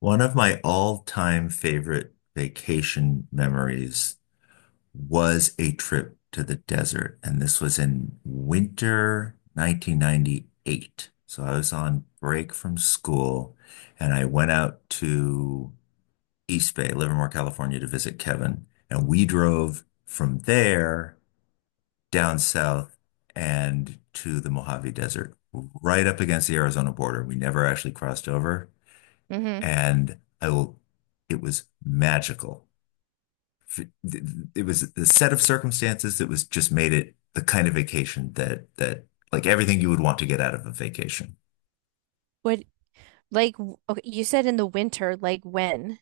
One of my all-time favorite vacation memories was a trip to the desert, and this was in winter 1998. So I was on break from school, and I went out to East Bay, Livermore, California, to visit Kevin. And we drove from there down south and to the Mojave Desert, right up against the Arizona border. We never actually crossed over. Hmm. And I will, it was magical. It was the set of circumstances that was just made it the kind of vacation that like everything you would want to get out of a vacation. What Like, okay, you said in the winter, like when?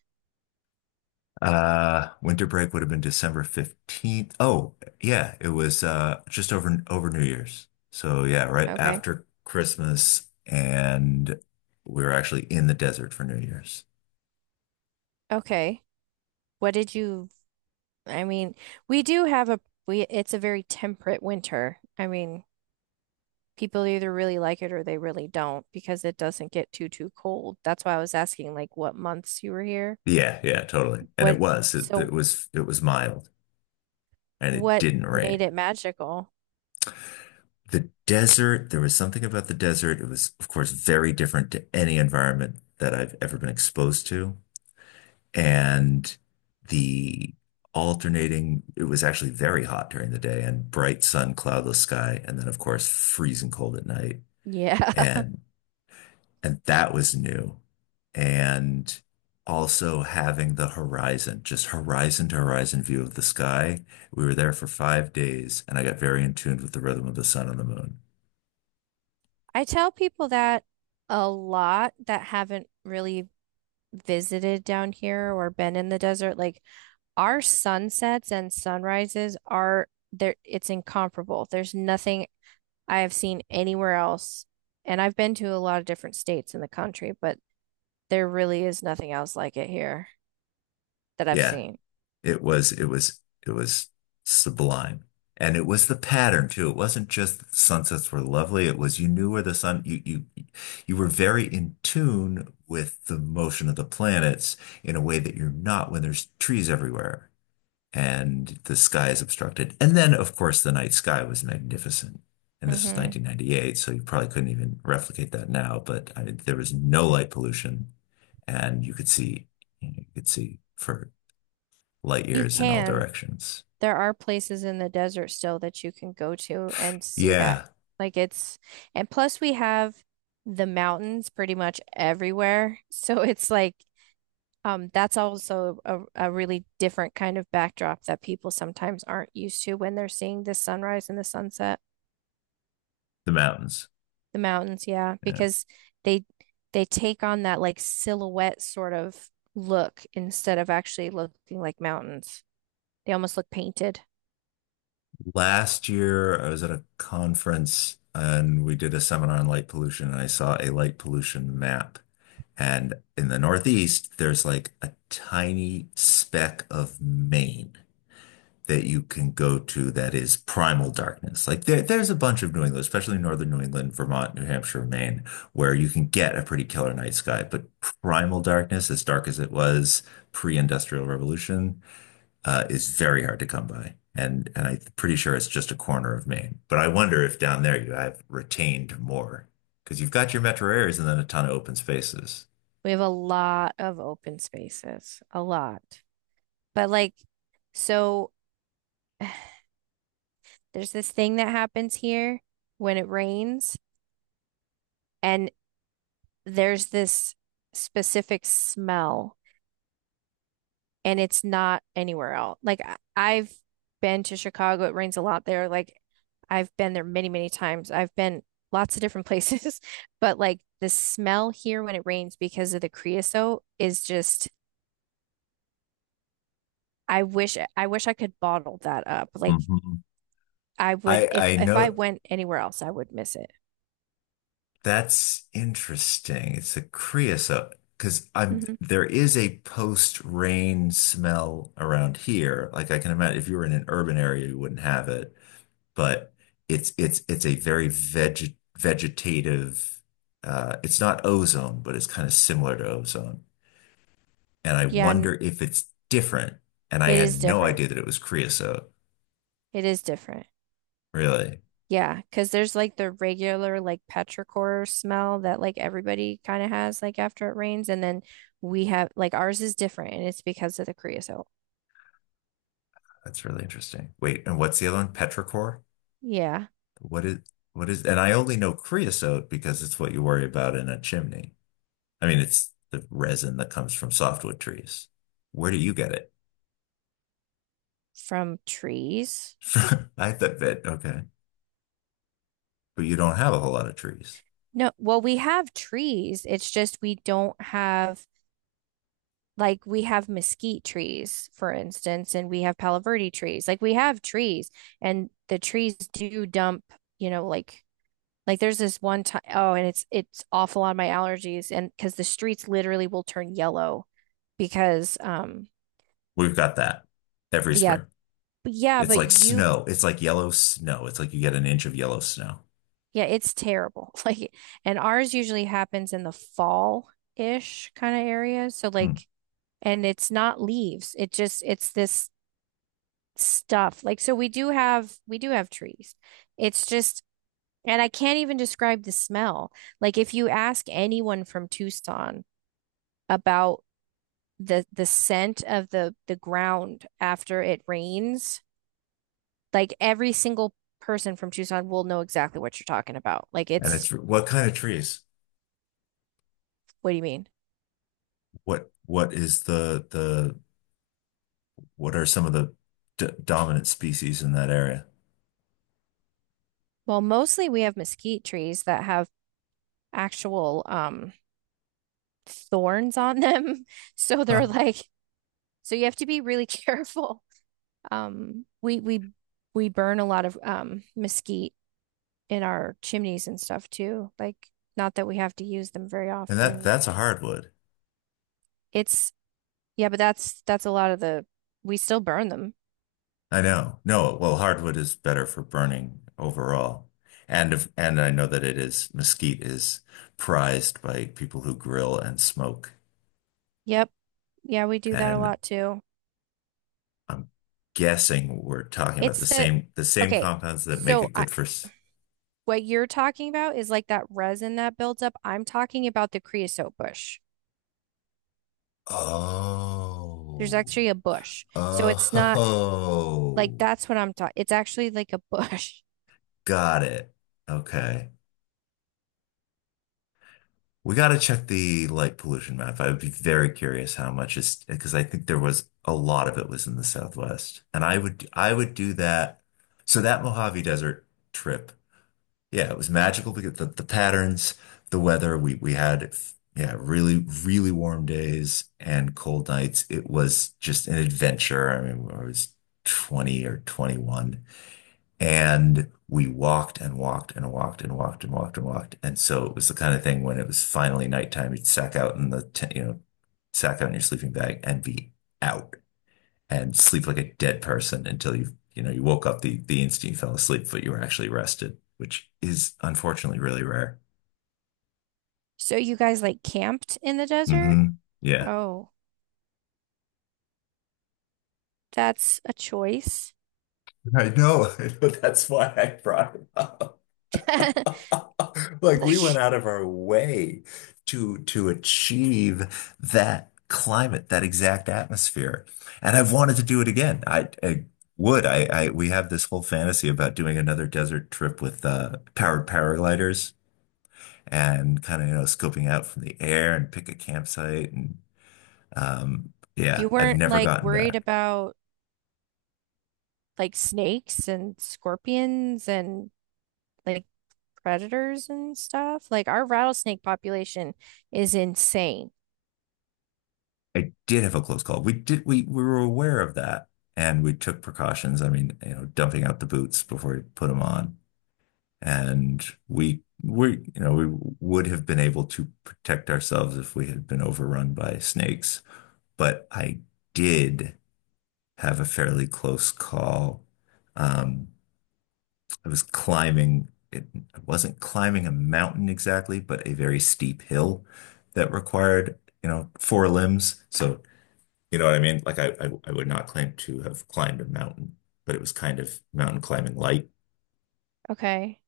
Winter break would have been December 15th. Oh, yeah, it was just over New Year's. So yeah, right Okay. after Christmas and we were actually in the desert for New Year's. Okay. What did you, I mean, we do have a, we, it's a very temperate winter. I mean, people either really like it or they really don't because it doesn't get too, too cold. That's why I was asking, like, what months you were here? Yeah, yeah, totally. And What, so it was mild and it what didn't rain. made it magical? The desert, there was something about the desert. It was, of course, very different to any environment that I've ever been exposed to. And the alternating, it was actually very hot during the day and bright sun, cloudless sky, and then, of course, freezing cold at night. Yeah. And and that was new. And also having the horizon, just horizon to horizon view of the sky. We were there for 5 days, and I got very in tune with the rhythm of the sun and the moon. I tell people that a lot that haven't really visited down here or been in the desert. Like, our sunsets and sunrises are there, it's incomparable. There's nothing I have seen anywhere else. And I've been to a lot of different states in the country, but there really is nothing else like it here that I've Yeah. seen. It was it was it was sublime. And it was the pattern too. It wasn't just the sunsets were lovely. It was you knew where the sun you were very in tune with the motion of the planets in a way that you're not when there's trees everywhere and the sky is obstructed. And then of course the night sky was magnificent. And this was Hmm. 1998, so you probably couldn't even replicate that now, but I mean, there was no light pollution and you could see you know, you could see for light You years in all can. directions. There are places in the desert still that you can go to and see that. Yeah, Like it's, and plus we have the mountains pretty much everywhere. So it's like that's also a really different kind of backdrop that people sometimes aren't used to when they're seeing the sunrise and the sunset, the mountains. the mountains, yeah, Yeah. because they they take on that like silhouette sort of look instead of actually looking like mountains. They almost look painted. Last year, I was at a conference and we did a seminar on light pollution, and I saw a light pollution map. And in the Northeast, there's like a tiny speck of Maine that you can go to that is primal darkness. Like there's a bunch of New England, especially northern New England, Vermont, New Hampshire, Maine, where you can get a pretty killer night sky. But primal darkness, as dark as it was pre-industrial revolution, is very hard to come by. And I'm pretty sure it's just a corner of Maine. But I wonder if down there you have retained more because you've got your metro areas and then a ton of open spaces. We have a lot of open spaces, a lot. But like, so, there's this thing that happens here when it rains, and there's this specific smell, and it's not anywhere else. Like I have been to Chicago, it rains a lot there. Like I've been there many, many times. I've been lots of different places, but like the smell here when it rains because of the creosote is just, I wish I could bottle that up. Like Hmm. I would, I if I if I know went anywhere else, I would miss it. that's interesting. It's a creosote because I'm Hmm. there is a post-rain smell around here. Like I can imagine if you were in an urban area, you wouldn't have it. But it's a very vegetative it's not ozone, but it's kind of similar to ozone. And I Yeah, wonder if it's different. And I it is had no different. idea that it was creosote. It is different. Really. Yeah, because there's like the regular like petrichor smell that like everybody kind of has like after it rains, and then we have like ours is different, and it's because of the creosote. That's really interesting. Wait, and what's the other one? Petrichor? Yeah, What is and I only know creosote because it's what you worry about in a chimney. I mean, it's the resin that comes from softwood trees. Where do you get it? from trees. I thought that, okay. But you don't have a whole lot of trees. No, well, we have trees. It's just we don't have like we have mesquite trees, for instance, and we have palo verde trees. Like we have trees, and the trees do dump, you know, like Like there's this one time, oh, and it's awful on my allergies, and because the streets literally will turn yellow because We've got that every yeah, spring. yeah, It's but like you, snow. It's like yellow snow. It's like you get an inch of yellow snow. yeah, it's terrible. Like and ours usually happens in the fall ish kind of area. So Hmm. like and it's not leaves. It's this stuff. Like so we do have trees. It's just, and I can't even describe the smell. Like if you ask anyone from Tucson about the scent of the ground after it rains, like every single person from Tucson will know exactly what you're talking about. Like And it's it's what kind of trees? What do you mean? What is the what are some of the d dominant species in that area? Well, mostly we have mesquite trees that have actual thorns on them. So they're Huh. like so you have to be really careful. Um we we we burn a lot of mesquite in our chimneys and stuff too. Like not that we have to use them very And that often. that's a hardwood. It's Yeah, but that's a lot of the, we still burn them. I know. No, well, hardwood is better for burning overall. And if, and I know that it is mesquite is prized by people who grill and smoke. Yep. Yeah, we do that a And lot too. I'm guessing we're talking about the It's the same the same Okay. compounds that make So it I, good for. What you're talking about is like that resin that builds up. I'm talking about the creosote bush. There's Oh, actually a bush. So it's not like oh, that's what I'm talking. It's actually like a bush. got it. Okay. We got to check the light pollution map. I would be very curious how much is because I think there was a lot of it was in the Southwest. And I would do that. So that Mojave Desert trip. Yeah, it was magical because the patterns, the weather, we had yeah, really, really warm days and cold nights. It was just an adventure. I mean, I was 20 or 21 and we walked and walked and walked and walked and walked and walked. And so it was the kind of thing when it was finally nighttime, you'd sack out in the tent, you know, sack out in your sleeping bag and be out and sleep like a dead person until you know, you woke up the instant you fell asleep, but you were actually rested, which is unfortunately really rare. So you guys like camped in the desert? Hmm. Yeah. Oh, that's a choice. I know. I know. That's why I brought it up. Like we went Like out of our way to achieve that climate, that exact atmosphere. And I've wanted to do it again. I would. I we have this whole fantasy about doing another desert trip with powered paragliders. And kind of, you know, scoping out from the air and pick a campsite. And you yeah, I've weren't never like gotten worried back. about like snakes and scorpions and like predators and stuff. Like our rattlesnake population is insane. I did have a close call. We were aware of that and we took precautions. I mean, you know, dumping out the boots before we put them on. And you know, we would have been able to protect ourselves if we had been overrun by snakes. But I did have a fairly close call. Um, I was climbing, I wasn't climbing a mountain exactly, but a very steep hill that required, you know, four limbs. So, you know what I mean? Like I would not claim to have climbed a mountain, but it was kind of mountain climbing light. Okay.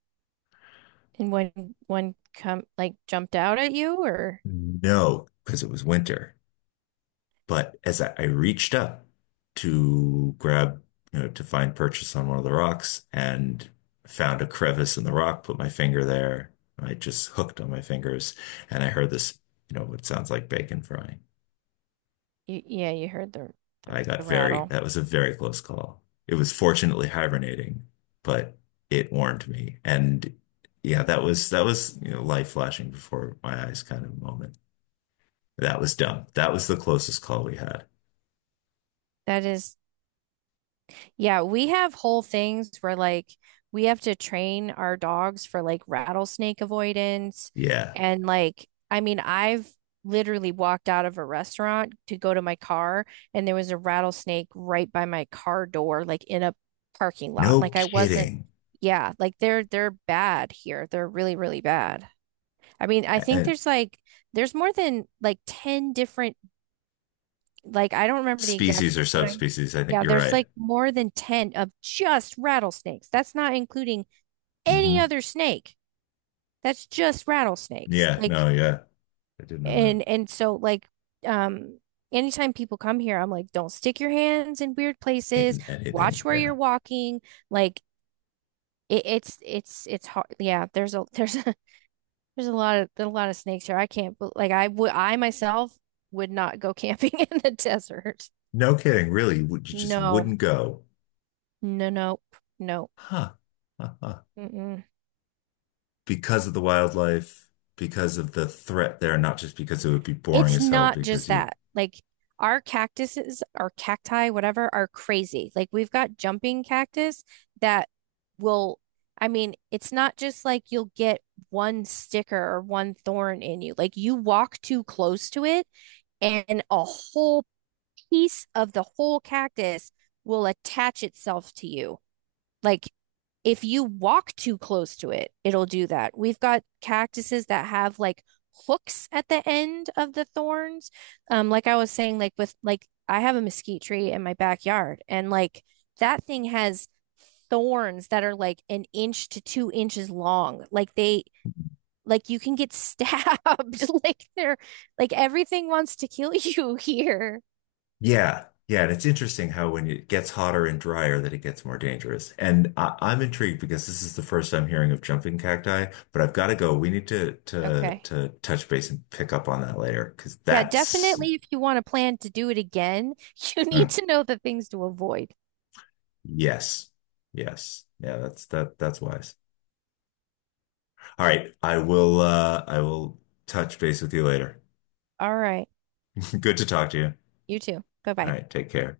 And when one come like jumped out at you, or— No, because it was winter. But as I reached up to grab, you know, to find purchase on one of the rocks and found a crevice in the rock, put my finger there. I just hooked on my fingers and I heard this, you know, what sounds like bacon frying. Yeah, you heard the the, I the got very, rattle. that was a very close call. It was fortunately hibernating, but it warned me. And yeah, you know, light flashing before my eyes kind of moment. That was dumb. That was the closest call we had. That is Yeah, we have whole things where like we have to train our dogs for like rattlesnake avoidance. Yeah. And like, I mean, I've literally walked out of a restaurant to go to my car and there was a rattlesnake right by my car door, like in a parking lot. No Like I wasn't, kidding. yeah, like they're bad here. They're really, really bad. I mean, I think Uh, there's more than like 10 different, like I don't remember the exact, Species or but I, subspecies. I think yeah, you're there's right. like more than 10 of just rattlesnakes. That's not including any Hmm. other snake. That's just rattlesnakes. Yeah, Like no, yeah. I didn't know that. and so like um anytime people come here, I'm like, don't stick your hands in weird places. Ain't Watch anything. where you're Yeah. walking. Like it, it's hard. Yeah, there's a there's a lot of snakes here. I can't bel- Like I myself would not go camping in the desert. No kidding, really. You would- you just No, wouldn't go. no, nope, nope. Huh. Huh. Huh. Mm-mm. Because of the wildlife, because of the threat there, not just because it would be boring It's as hell not just because you. that. Like our cactuses, our cacti, whatever, are crazy. Like we've got jumping cactus that will, I mean, it's not just like you'll get one sticker or one thorn in you. Like you walk too close to it and a whole piece of the whole cactus will attach itself to you. Like if you walk too close to it, it'll do that. We've got cactuses that have like hooks at the end of the thorns. Like I was saying, like with like I have a mesquite tree in my backyard, and like that thing has thorns that are like an inch to 2 inches long. Like they, like you can get stabbed. Like they're like everything wants to kill you here. Yeah, yeah, and it's interesting how when it gets hotter and drier that it gets more dangerous. And I'm intrigued because this is the first I'm hearing of jumping cacti, but I've got to go. We need to to Okay. to touch base and pick up on that later because Yeah, that's definitely if you want to plan to do it again, you need mm, to know the things to avoid. yes, yes, yeah, that's that's wise. All right, I will touch base with you later. All right. Good to talk to you. You too. Bye All bye. right, take care.